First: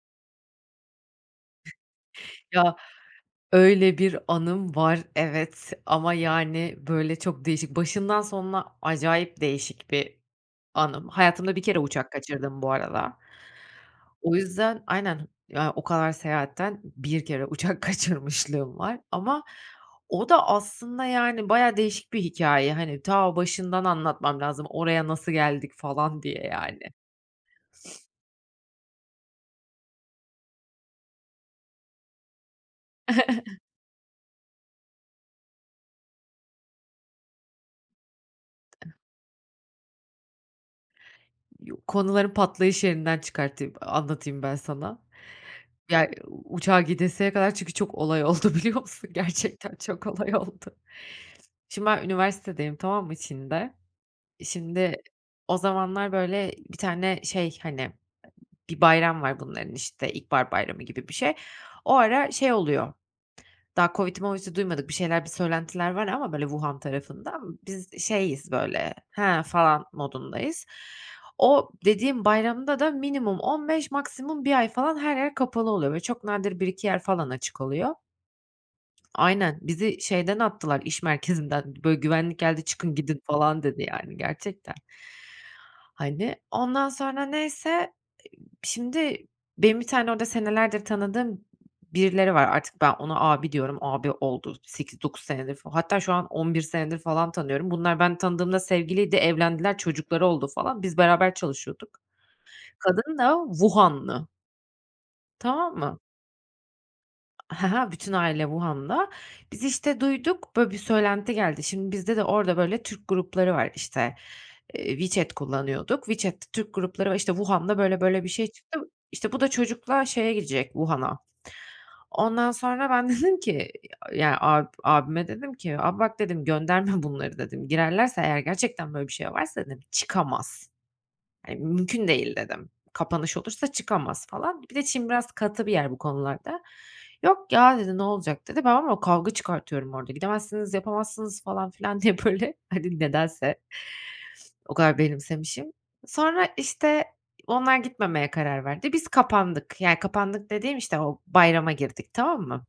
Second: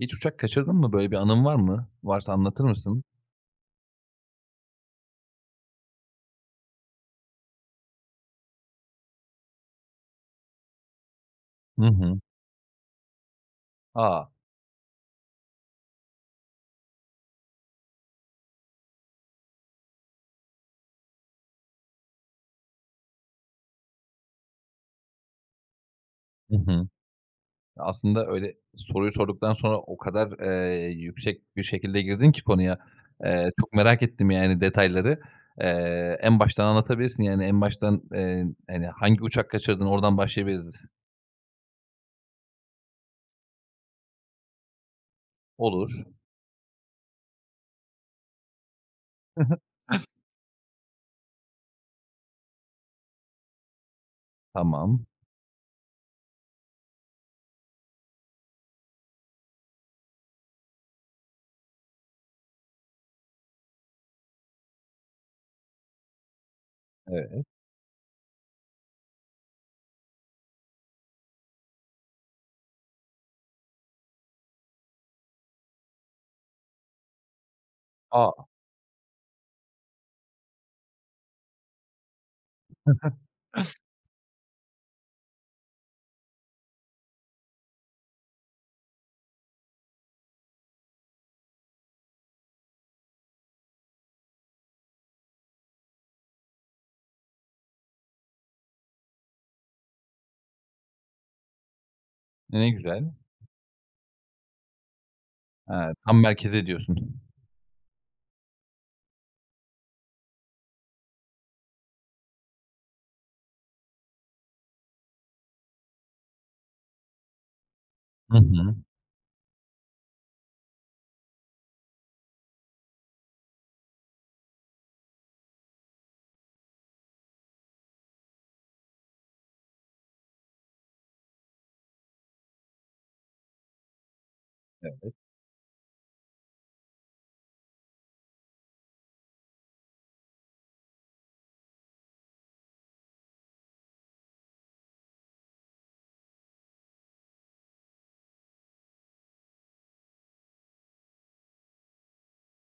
Hiç uçak kaçırdın mı? Böyle bir anın var mı? Varsa anlatır Ya, mısın? öyle bir anım var, evet. Ama yani, böyle, çok değişik. Başından sonuna acayip değişik bir anım. Hayatımda 1 kere Hı uçak hı. kaçırdım bu arada. A! O yüzden Aynen. Ya, o kadar seyahatten 1 kere uçak kaçırmışlığım var. Ama o da aslında, yani, bayağı değişik bir hikâye, hani. Ta başından anlatmam lazım oraya nasıl geldik falan diye, Hı hı. yani. Ya, aslında öyle soruyu sorduktan sonra o kadar, eee, yüksek bir şekilde girdin ki konuya, eee, çok merak ettim, yani, detayları. Eee, en baştan anlatabilirsin, yani, en baştan, eee, hani, hangi uçak kaçırdın, oradan başlayabiliriz. Konuların patlayış yerinden çıkartayım anlatayım ben sana. Olur. Ya, uçağa gidesiye kadar çünkü çok olay oldu, biliyor musun? Gerçekten çok olay oldu. Şimdi, ben üniversitedeyim, tamam mı Çin'de. Şimdi, Tamam. o zamanlar, böyle, bir tane şey, hani, bir bayram var bunların, işte, ilkbahar bayramı gibi bir şey. O ara şey oluyor, daha COVID'i movidi duymadık, bir şeyler, bir söylentiler var ama böyle, Wuhan tarafında. Evet. Biz, şeyiz, böyle, he, falan modundayız. O, dediğim bayramda da minimum 15 maksimum 1 ay falan her yer kapalı oluyor ve çok nadir 1-2 yer falan açık oluyor. A! Aynen. Bizi şeyden attılar, iş merkezinden, böyle, güvenlik geldi, "Çıkın gidin" falan, dedi, yani, gerçekten hani. Ondan sonra neyse, ııı, şimdi benim bir tane orada senelerdir tanıdığım birileri var. Artık ben, ona abi diyorum, abi oldu 8-9 senedir fal Hatta şu an 11 senedir falan tanıyorum. Bunlar ben tanıdığımda sevgiliydi, evlendiler, çocukları oldu falan. Biz, beraber çalışıyorduk. Ne güzel. Kadın da Wuhan'lı. Tamam Ha. mı? Tam merkeze diyorsun. Ha ha, bütün aile Wuhan'da. Biz işte duyduk, böyle bir söylenti geldi. Şimdi bizde de orada, böyle, Türk grupları var, işte, eee, WeChat kullanıyorduk. WeChat'te Türk grupları var, işte, Wuhan'da, böyle, böyle bir Hı şey hı. çıktı, işte, bu da çocukla şeye gidecek, Wuhan'a. Ondan sonra ben de dedim ki y ya ab abime dedim ki, abi bak dedim, gönderme bunları dedim, girerlerse eğer gerçekten böyle bir şey varsa, dedim, çıkamaz. [unintelligible] Mümkün değil dedim. Kapanış olursa çıkamaz falan. Bir de Çin Evet. biraz katı bir yer bu konularda. Yok ya, dedi, ne olacak, dedi. Ben ama kavga çıkartıyorum orada, gidemezsiniz, yapamazsınız falan filan diye böyle, hani, nedense o kadar benimsemişim. Sonra, işte, onlar gitmemeye karar verdi. Biz kapandık. Yani, kapandık dediğim, işte, o bayrama girdik tamam mı?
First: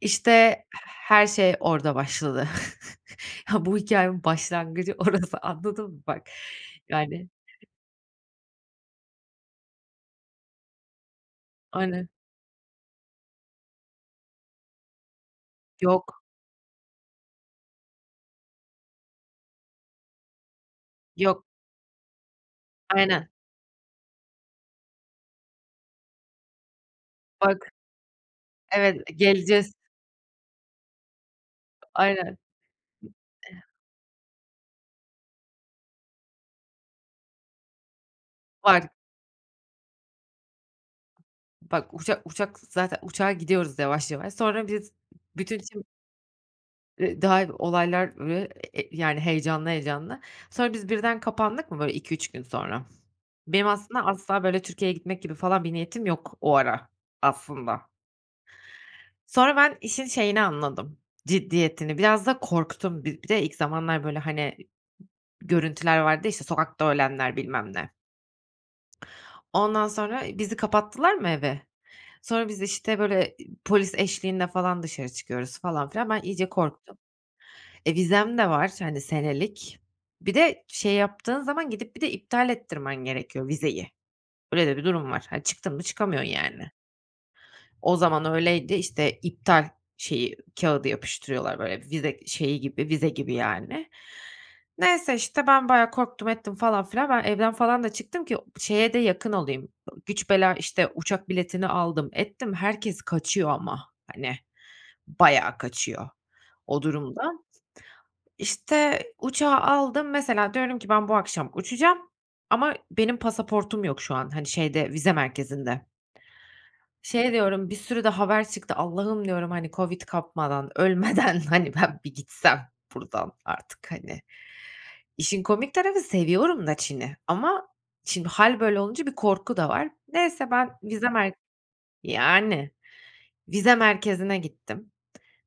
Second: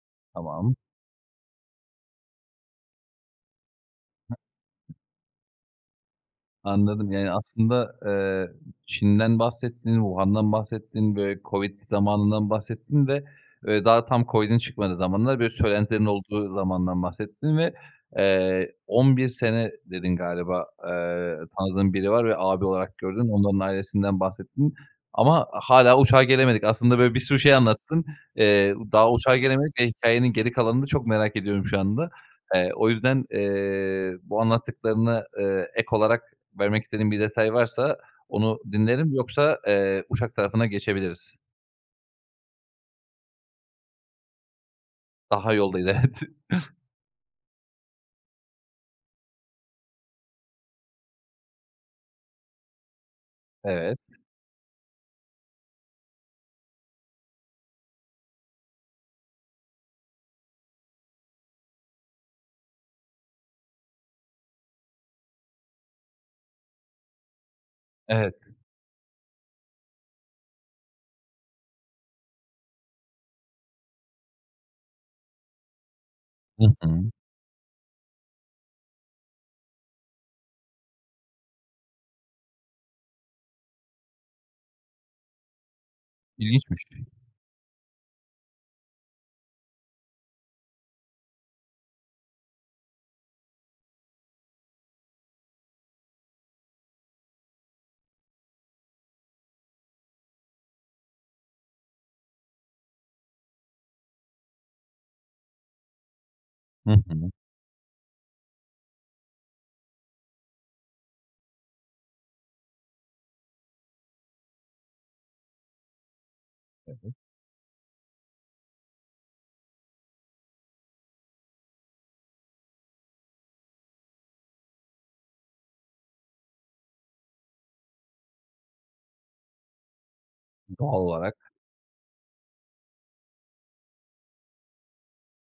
İşte Tamam. h her şey orada başladı. Ya, bu hikâyenin başlangıcı [unintelligible] orası anladın mı, bak? Anladım, Yani. yani aslında, eee, Çin'den bahsettin, Wuhan'dan bahsettin, böyle, COVID Aynen. zamanından bahsettin ve ve daha tam COVID'in çıkmadığı zamanlar böyle söylentilerin Yok. olduğu zamandan bahsettin ve, eee, 11 sene dedin galiba, eee, Yok. tanıdığın biri var ve abi olarak gördüğün. Aynen. Onun onun ailesinden bahsettin. Ama hâlâ uçağa gelemedik. Aslında böyle bir sürü şey Bak. anlattın, eee, Evet, daha uçağa geleceğiz. gelemedik ve hikâyenin geri kalanını çok merak ediyorum şu anda. Aynen. Eee, o yüzden, [unintelligible] eee, bu anlattıklarına, eee, ek olarak vermek istediğin bir detay varsa, onu Var. dinlerim. Yoksa, eee, uçak tarafına geçebiliriz. Bak, uçak uçak zaten uçağa gidiyoruz yavaş yavaş. Sonra biz Daha bütün Çin yoldayız, evet. Eee, [unintelligible] yani, heyecanlı, heyecanlı Sonra biz birden kapandık mı, böyle 2-3 gün sonra. Benim Evet. aslında asla, böyle, Türkiye'ye gitmek gibi falan bir niyetim yok o ara, aslında. Sonra ben işin şeyini anladım ciddiyetini, biraz da korktum. Bi bir de ilk zamanlar, böyle, hani, görüntüler vardı ya, işte, sokakta ölenler bilmem ne. Evet. Ondan sonra bizi kapattılar mı eve? Sonra biz işte böyle e polis eşliğinde falan dışarı çıkıyoruz falan filan. Ben iyice Hı korktum. hı. E, vizem de var, hani, senelik. Bir de şey yaptığın zaman gidip bir de iptal ettirmen gerekiyor vizeyi. Öyle de bir durum var. Hani, çıktın mı çıkamıyorsun, yani. İlginçmiş. O zaman öyleydi, işte, iptal şeyi, kağıdı yapıştırıyorlar, böyle, vize şeyi gibi, vize gibi, yani. Neyse, işte, ben bayağı korktum ettim falan filan. Ben evden falan da çıktım ki şeye de yakın olayım, güç bela, işte, uçak biletini aldım, ettim. Herkes kaçıyor ama, hani, bayağı kaçıyor o Hı hı. durumda. İşte, uçağı aldım. Mesela, diyorum ki ben bu akşam uçacağım ama benim pasaportum yok şu an, hani, şeyde, vize merkezinde. Evet. Şey diyorum, bir sürü de haber çıktı Allah'ım diyorum, hani, COVID kapmadan, ölmeden, hani, ben bir gitsem buradan artık, hani. İşin komik tarafı seviyorum da Çin'i ama şimdi hâl böyle olunca bir korku da var. Neyse ben Doğal vize merk olarak. yani, vize merkezine gittim.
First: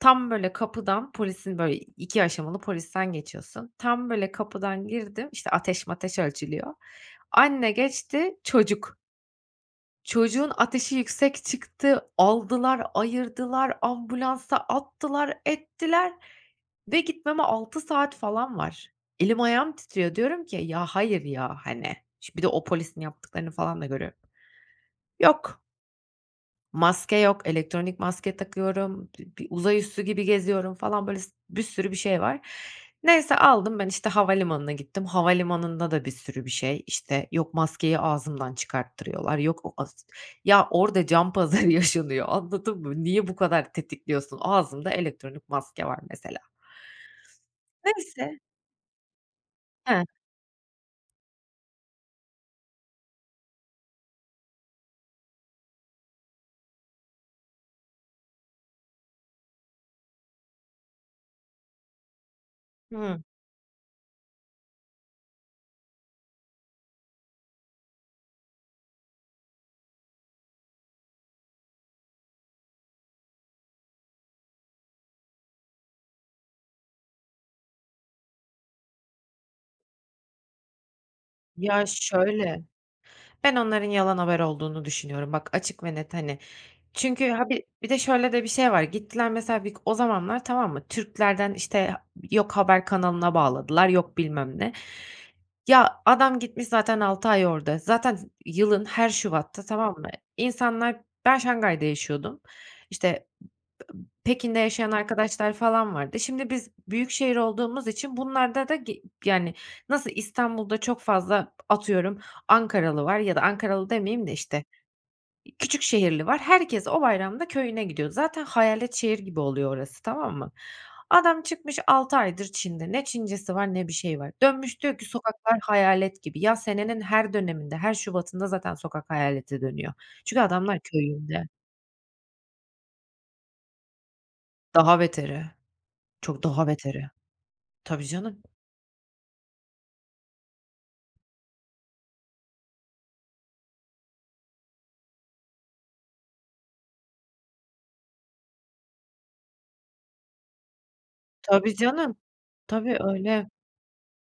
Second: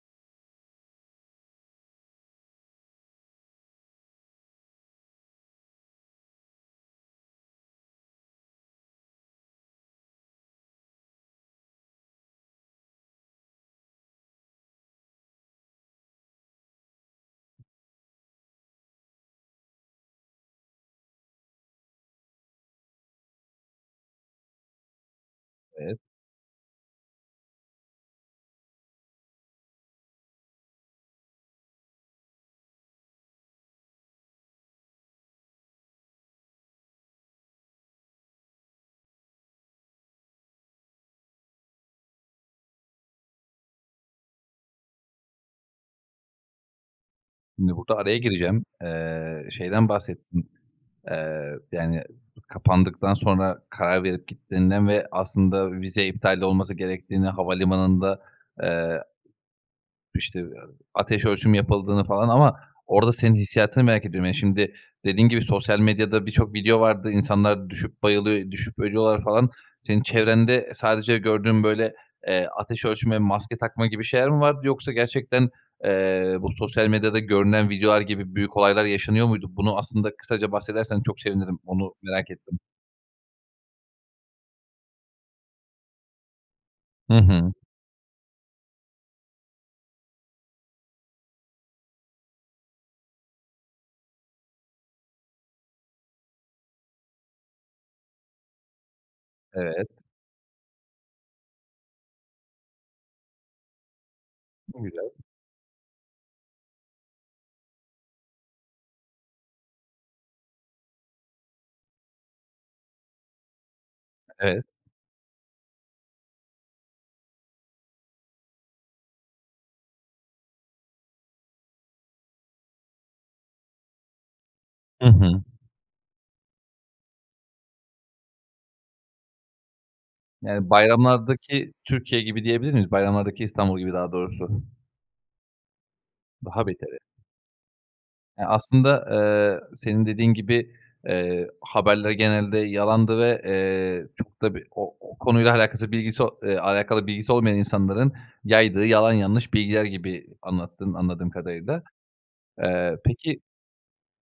Tam böyle kapıdan polisin, böyle, 2 aşamalı polisten geçiyorsun. Tam, böyle, kapıdan girdim, işte, ateş mateş ölçülüyor. Anne geçti. Çocuk Çocuğun ateşi yüksek çıktı, aldılar, ayırdılar, ambulansa attılar, ettiler ve gitmeme 6 saat falan var. Elim ayağım titriyor, diyorum ki, "Ya, hayır ya." hani, şimdi bir de o polisin yaptıklarını falan da görüyorum. Yok. Evet. Maske yok, elektronik maske takıyorum, bi bir uzay üssü gibi geziyorum falan, böyle, s bir sürü bir şey var. Neyse aldım ben, işte, havalimanına gittim, havalimanında da bir sürü bir şey, işte, yok maskeyi ağzımdan çıkarttırıyorlar, yok o as Ya orada can pazarı yaşanıyor, anladın mı? Niye bu kadar tetikliyorsun? Ağzımda elektronik maske var, mesela. Şimdi burada araya Neyse gireceğim. Eee, şeyden He. bahsettin, eee, yani kapandıktan sonra karar verip gittiğinden ve aslında vize iptali de olması gerektiğini, havalimanında, eee işte, ateş ölçüm yapıldığını falan ama orada Hımm. senin hissiyatını merak ediyorum. Yani, şimdi dediğin gibi sosyal medyada birçok video vardı, insanlar düşüp bayılıyor, düşüp ölüyorlar falan. Senin çevrende sadece gördüğün böyle, eee, ateş ölçme, maske takma gibi şeyler mi vardı yoksa gerçekten, eee, bu sosyal medyada görünen videolar gibi büyük olaylar yaşanıyor muydu? Bunu aslında kısaca bahsedersen çok sevinirim, Ya, onu merak ettim. şöyle, ben onların yalan haber olduğunu düşünüyorum, bak açık ve net, hani. Hı Çünkü ha hı. bi bir de şöyle de bir şey var, gittiler mesela vik o zamanlar, tamam mı? Türk'lerden, işte, ha yok haber kanalına bağladılar, yok bilmem ne. Ya, adam gitmiş zaten 6 ay orada, zaten z yılın her şubatta, Evet. tamam mı? İnsanlar, ben Şanghay'da yaşıyordum, işte, [unintelligible] Pekin'de Ne yaşayan güzel. arkadaşlar falan vardı. Şimdi biz büyükşehir olduğumuz için bunlarda da ge yani, nasıl İstanbul'da çok fazla, atıyorum, Ankaralı var ya da Ankaralı demeyeyim de işte, Evet. küçük şehirli var, herkes o bayramda köyüne gidiyor. Zaten hayalet şehir gibi oluyor orası, tamam mı? Adam çıkmış 6 aydır Çin'de, ne Çincesi var ne bir şeyi var. Dönmüş diyor ki, Hı hı. "Sokaklar hayalet gibi." Ya, senenin her döneminde, her şubatında zaten sokak hayalete dönüyor. Çünkü Yani, adamlar köyünde. bayramlardaki Türkiye gibi diyebilir miyiz? Bayramlardaki İstanbul gibi daha doğrusu. Daha beteri. Çok Daha daha beteri. beteri. Tabii canım. Eee, aslında, eee, senin dediğin gibi, eee, haberler genelde yalandı ve, eee, çok da bir o o konuyla alakası, bilgisi eee, alakalı bilgisi olmayan insanların yaydığı yalan yanlış bilgiler gibi anlattın, anladığım Tabii kadarıyla. canım, tabii Eee, peki, öyle.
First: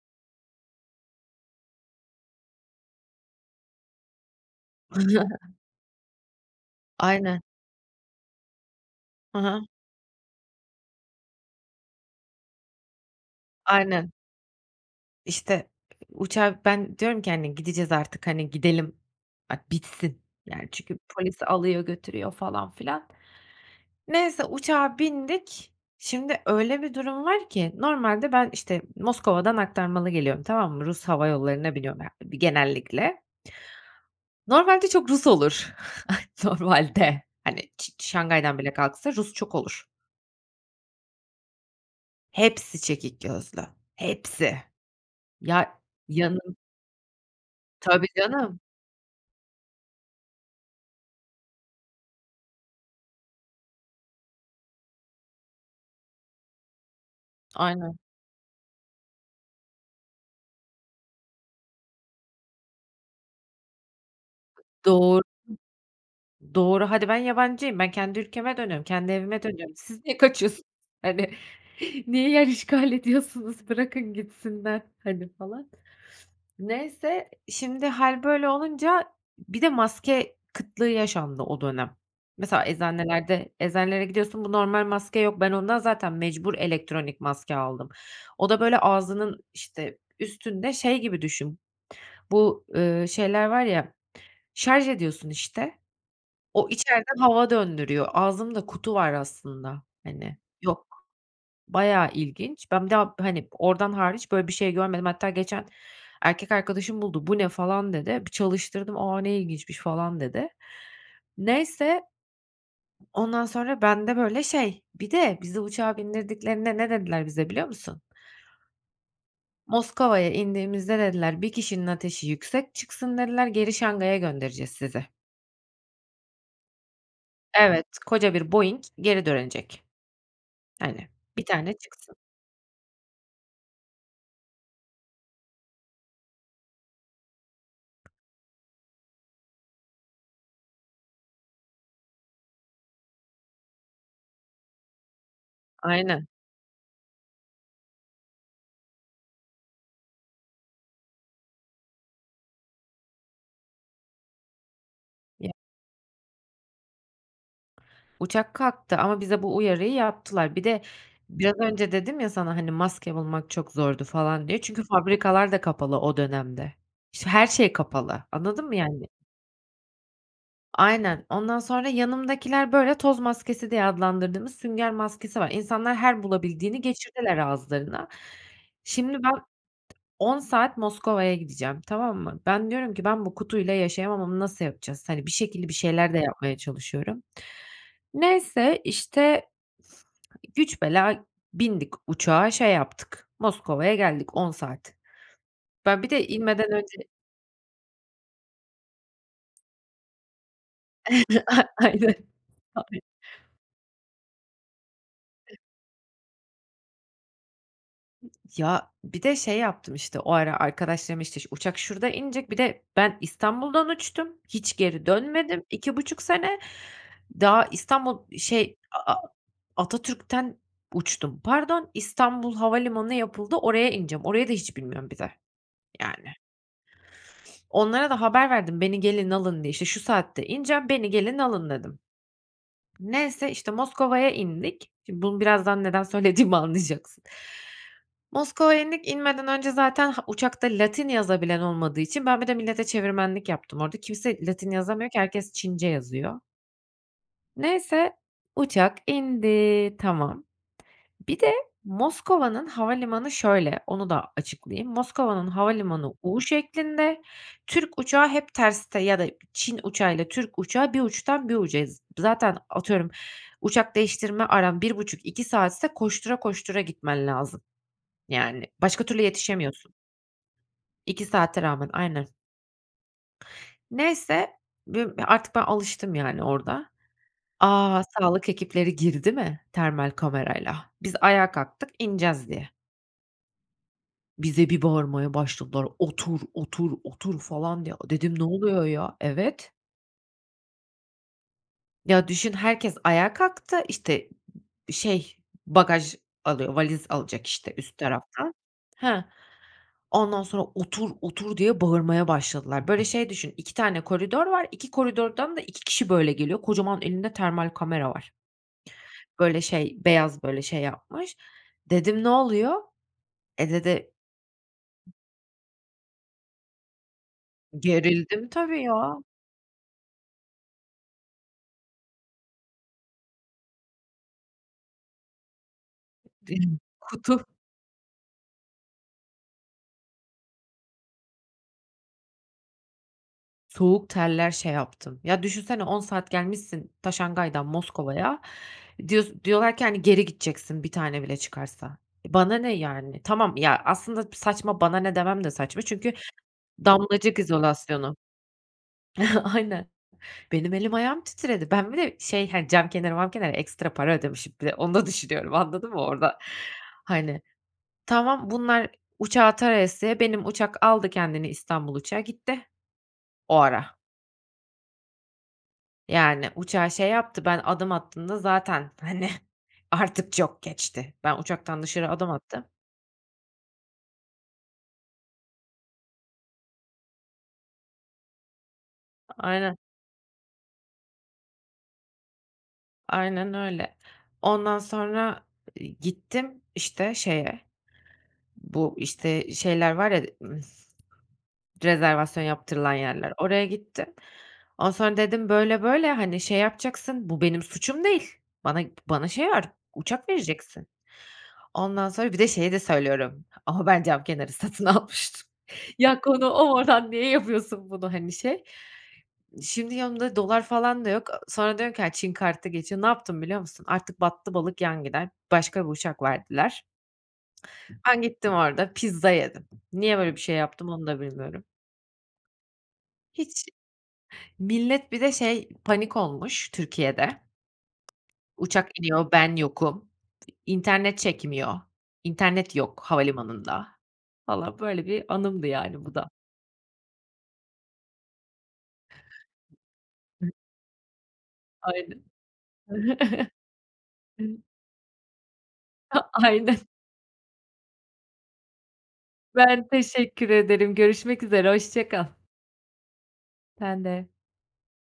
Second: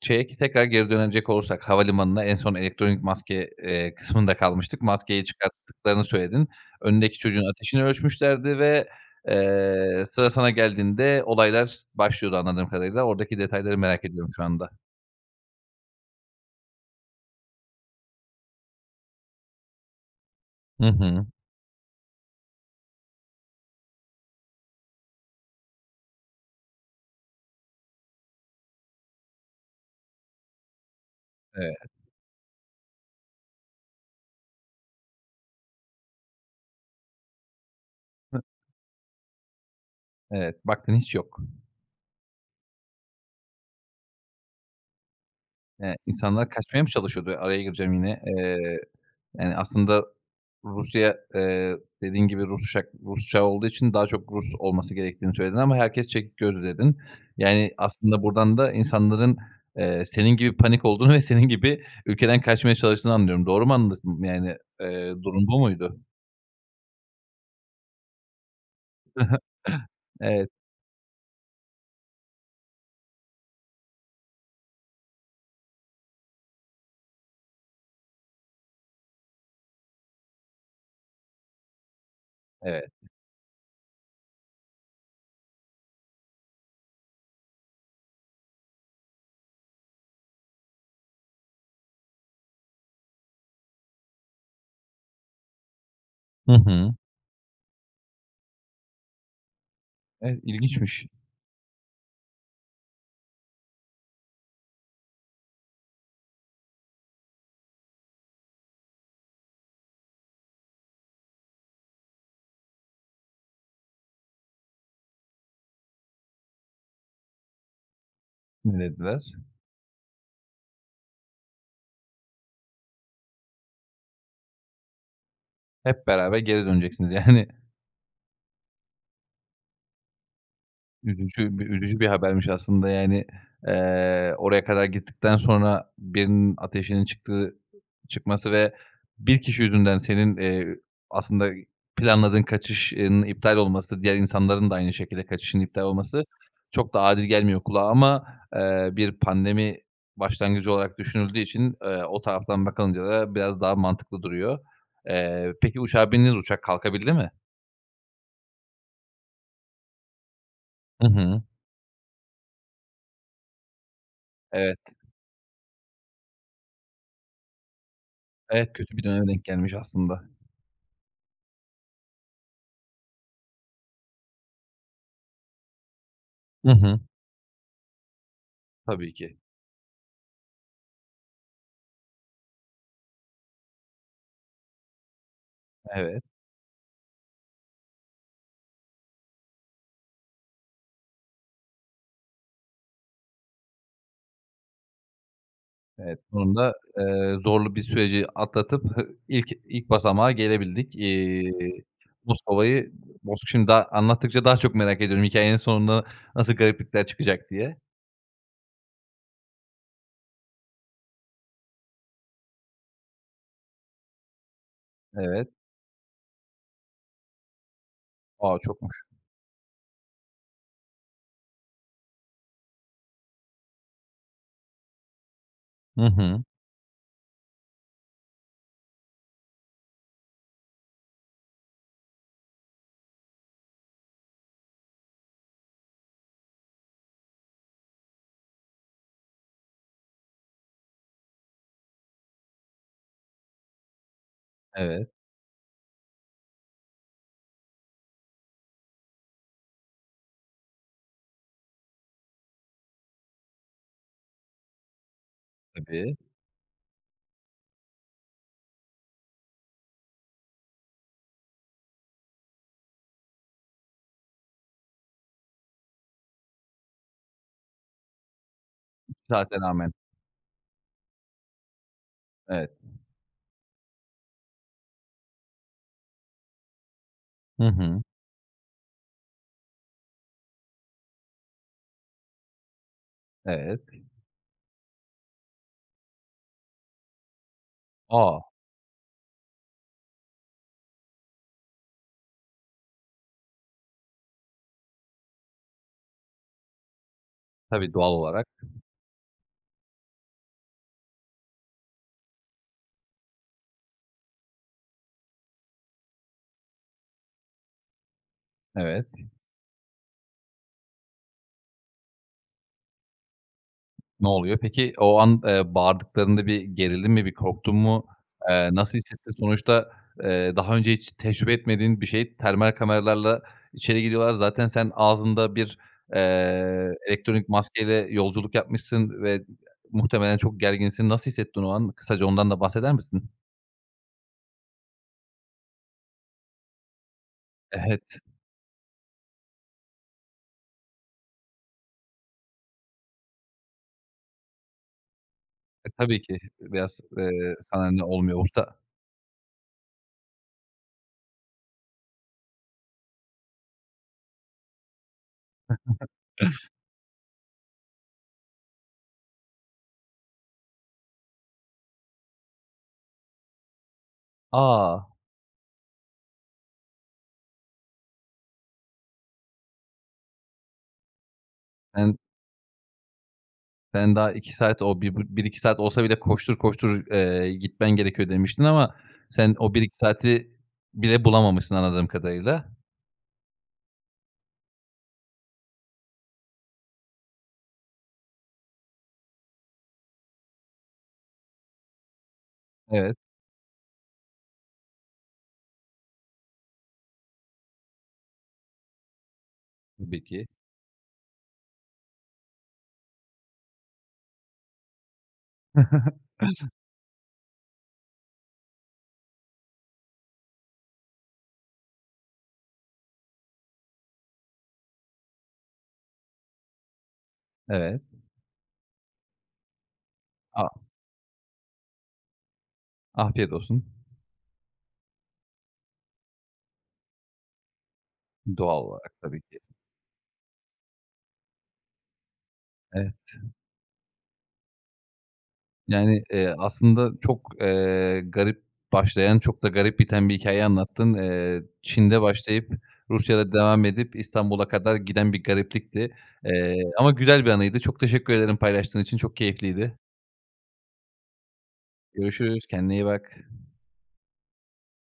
şeye ki tekrar geri dönecek olursak, havalimanına, en son elektronik maske, eee, kısmında kalmıştık. Maskeyi çıkarttıklarını söyledin. Önündeki Aynen. çocuğun ateşini ölçmüşlerdi ve, Hı hı. eee, sıra sana geldiğinde olaylar başlıyordu, anladığım kadarıyla. Oradaki detayları merak Aynen. ediyorum şu anda. İşte, uçağa Ben diyorum ki, "Hani, gideceğiz artık, hani, gidelim. Bak, bitsin." yani, Hı çünkü hı. polis alıyor, götürüyor falan filan. Neyse uçağa bindik, şimdi öyle bir durum var ki normalde ben, işte, Moskova'dan aktarmalı geliyorum, tamam mı? Rus hava yollarına Evet. biniyorum ya, bir genellikle. Normalde çok Rus olur. Normalde, hani, çi Hıh. Şangay'dan bile kalksa, Rus çok olur. Evet, baktın hiç yok. Hepsi çekik gözlü, hepsi. Ya, Eee, insanlar yanım kaçmaya mı çalışıyordu? Araya gireceğim Tabii yine. canım. Eee, yani, aslında Rusya, eee, dediğin gibi, Rus uçak Rus uçağı olduğu için daha çok Rus olması gerektiğini söyledin ama herkes çekik gözlü, dedin. Yani, Aynen. aslında buradan da insanların, eee, senin gibi panik olduğunu ve senin gibi ülkeden kaçmaya çalıştığını anlıyorum. Doğru mu anladım, yani, eee, Doğru. durum bu muydu? Doğru, hadi ben yabancıyım, ben kendi ülkeme dönüyorum, kendi evime dönüyorum. Siz niye Evet. kaçıyorsun? Hani, niye yer işgal ediyorsunuz? Bırakın gitsinler, hani, falan. Neyse, şimdi hâl böyle olunca bir de maske kıtlığı yaşandı o dönem. Mesela Evet. eczanelerde eczanelere gidiyorsun, bu normal maske yok, ben ondan zaten mecbur elektronik maske aldım. O da, böyle, ağzının, işte, üstünde şey gibi düşün, bu, eee, şeyler var ya Şarj ediyorsun, işte, Hı o hı. içeriden hava döndürüyor. Ağzında kutu var aslında, hani. E, Yok. ilginçmiş. Bayağı ilginç. Ben bir daha, hani, oradan hariç böyle bir şey görmedim. Hatta geçen erkek arkadaşım buldu, "Bu ne?" falan dedi. Bir çalıştırdım, "A! Ne ilginçmiş." falan dedi. Neyse ondan sonra bende, böyle, şey Bir de bizi uçağa bindirdiklerinde ne dediler bize biliyor musun? Ne dediler? "Moskova'ya indiğimizde" dediler, "...1 kişinin ateşi yüksek çıksın" dediler, "...geri Şangay'a göndereceğiz sizi." Hep beraber geri döneceksiniz, yani. Evet, koca bir Boeing geri dönecek. Hani, 1 Üzücü bi tane üzücü bir çıksın. habermiş aslında, yani, eee, oraya kadar gittikten sonra birinin ateşinin çıktığı çıkması ve 1 kişi yüzünden senin, eee, aslında planladığın kaçışın iptal olması, diğer insanların da aynı şekilde kaçışının iptal olması, Aynen. çok da adil gelmiyor kulağa ama, eee, bir pandemi başlangıcı olarak düşünüldüğü için, eee, o taraftan bakılınca da biraz daha mantıklı duruyor. Eee, Ya peki uçağa bindiniz, uçak kalkabildi mi? Uçak kalktı ama bize bu uyarıyı yaptılar. Bir de Hı hı. biraz önce dedim ya sana, hani, maske bulmak çok zordu falan diye Evet. çünkü fabrikalar da kapalı o dönemde. İşte, her şey kapalı, anladın Evet, mı, kötü bir yani? döneme denk gelmiş aslında. Aynen. Ondan sonra yanımdakiler böyle toz maskesi diye adlandırdığımız sünger maskesi var. İnsanlar, her Hı bulabildiğini hı. geçirdiler ağızlarına. Tabii Şimdi ben ki. 10 saat Moskova'ya gideceğim, tamam mı? Ben diyorum ki, "Ben, bu kutuyla yaşayamam ama nasıl yapacağız?" Hani, bir şekilde bir şeyler de Evet. yapmaya çalışıyorum. Neyse, işte, güç bela bindik uçağa, şey yaptık, Moskova'ya geldik, 10 saat Ben, bir Evet. de inmeden Sonunda, önce eee, zorlu bir süreci atlatıp ilk ilk basamağa gelebildik. Eee, A aynen. Moskova'yı Ay Mos şimdi daha anlattıkça daha çok merak ediyorum hikâyenin sonunda nasıl gariplikler çıkacak diye. Ya, bir de şey yaptım, işte, o ara arkadaşlarım, işte, şu uçak şurada inecek, bir de ben, İstanbul'dan uçtum, hiç geri Evet. dönmedim 2.5 sene. Daha İstanbul, A! şey, Çokmuş. A A Atatürk'ten uçtum. Pardon, İstanbul Havalimanı yapıldı, oraya ineceğim. Orayı da hiç bilmiyorum bir de, Hı yani. hı. Onlara da haber verdim, "Beni gelin, alın." diye, işte, "Şu saatte ineceğim, beni gelin, alın." dedim. Neyse, işte, Moskova'ya indik. Şimdi bunu, birazdan neden söylediğimi anlayacaksın. Moskova'ya indik, inmeden önce zaten Ha, uçakta Latin yazabilen olmadığı için ben bir de millete çevirmenlik yaptım orada, kimse Latin Evet. yazamıyor ki herkes Çince yazıyor. Neyse, uçak indi, tamam. Bir de Moskova'nın havalimanı şöyle, onu da açıklayayım. Moskova'nın havalimanı Tabii. U şeklinde. Türk uçağı hep terste ya da Çin uçağıyla Türk uçağı bir uçtan bir ucayız. Zaten atıyorum, uçak değiştirme aran 1,5-2 saatse koştura koştura gitmen lazım. Yani, başka türlü 2 saate yetişemiyorsun. rağmen. 2 saate rağmen, aynen. Evet. Neyse, bü ya artık ben alıştım, yani, orada. Hı hı. A, sağlık ekipleri girdi mi termal kamerayla? Biz, ayağa kalktık ineceğiz, diye. Evet. Bize bir bağırmaya başladılar, "Otur, otur, otur!" falan diye. Dedim, A! ne oluyor, ya? Evet. Ya, düşün herkes ayağa kalktı. İşte, şey, bagaj alıyor, valiz alacak, işte, Tabii, üst doğal olarak. taraftan. Hıh. Ondan sonra, "Otur, otur!" diye bağırmaya başladılar. Böyle şey düşün, 2 tane koridor var, 2 koridordan da 2 kişi böyle geliyor, kocaman elinde termal kamera var. Evet. Böyle şey, beyaz, böyle, şey yapmış. Dedim, ne oluyor? E, dedi Ne oluyor peki? O an, eee, bağırdıklarında bir gerildin mi, bir korktun mu? Gerildim Eee, tabii, nasıl ya. hissettin? Sonuçta, eee, daha önce hiç tecrübe etmediğin bir şey, termal kameralarla içeri giriyorlar. Zaten sen, ağzında bir, eee, Kutu. elektronik maskeyle yolculuk yapmışsın ve muhtemelen çok gerginsin. Nasıl hissettin o an? Kısaca ondan da bahseder misin? Soğuk terler şey yaptım. Ya, düşünsene 10 saat gelmişsin ta Şanghay'dan Evet. Moskova'ya, diyos diyorlar ki, hani, geri gideceksin 1 tane bile çıkarsa. E, bana ne yani? Tamam ya, aslında pı saçma "bana ne" demem de saçma E, çünkü tabii ki. E, biraz, damlacık eee, "Sana ne!" izolasyonu. olmuyor orada. Aynen. Benim elim ayağım titredi. Ben bir de şey, hani, cam kenarı mam kenarı ekstra para ödemişim bir de onu da düşünüyorum anladın mı orada, hani. Tamam, bunlar uçağı tarayasıya benim uçak aldı kendini İstanbul uçağı gitti o ara. A! Yani uçağı şey yaptı, ben adım attığımda zaten, hani, artık çok geçti. Ben uçaktan dışarı [unintelligible] adım attım Sen daha 2 saat o, bir bir 2 saat olsa bile koştur koştur, eee, gitmen gerekiyor demiştin ama A sen o aynen. 1-2 saati bile bulamamışsın anladığım kadarıyla. Aynen öyle. Ondan sonra, iii, gittim, işte, şeye, bu, işte, şeyler var ya, ımm, rezervasyon yaptırılan Evet. yerler, oraya gittim. Ondan sonra dedim, "Böyle, böyle, hani şey yapacaksın, bu benim suçum değil. Bana p bana şey var, Tabii uçak ki. vereceksin." Ondan sonra bir de şeyi de söylüyorum, "Ama ben cam kenarı satın almıştım." Ya, konu o mu? Oradan niye yapıyorsun bunu, hani, şey. Şimdi yanımda dolar falan da yok. sonra diyorum ki, "Ya, Çin kartı da geçiyor." Ne yaptım biliyor musun? Artık battı balık yan gider, başka bir uçak verdiler. Evet. Ben gittim orada, pizza yedim. Niye böyle bir şey A! yaptım, onu da bilmiyorum. Afiyet Hiç olsun. millet bir de şey panik olmuş Türkiye'de. Doğal Uçak olarak, iniyor, tabii ben ki. yokum. İnternet çekmiyor, internet yok Evet. havalimanında. Valla böyle bir anımdı, yani, bu Yani, da. eee, aslında çok, eee, garip başlayan, çok da garip biten bir hikâye anlattın. Eee, Çin'de Aynen. başlayıp, Rusya'da devam edip, [unintelligible] İstanbul'a kadar giden bir gariplikti, A eee, aynen. ama güzel bir anıydı, çok teşekkür ederim paylaştığın için, çok Ben keyifliydi. teşekkür ederim. Görüşmek üzere, hoşça kal. Görüşürüz. Kendine iyi bak. Sen de.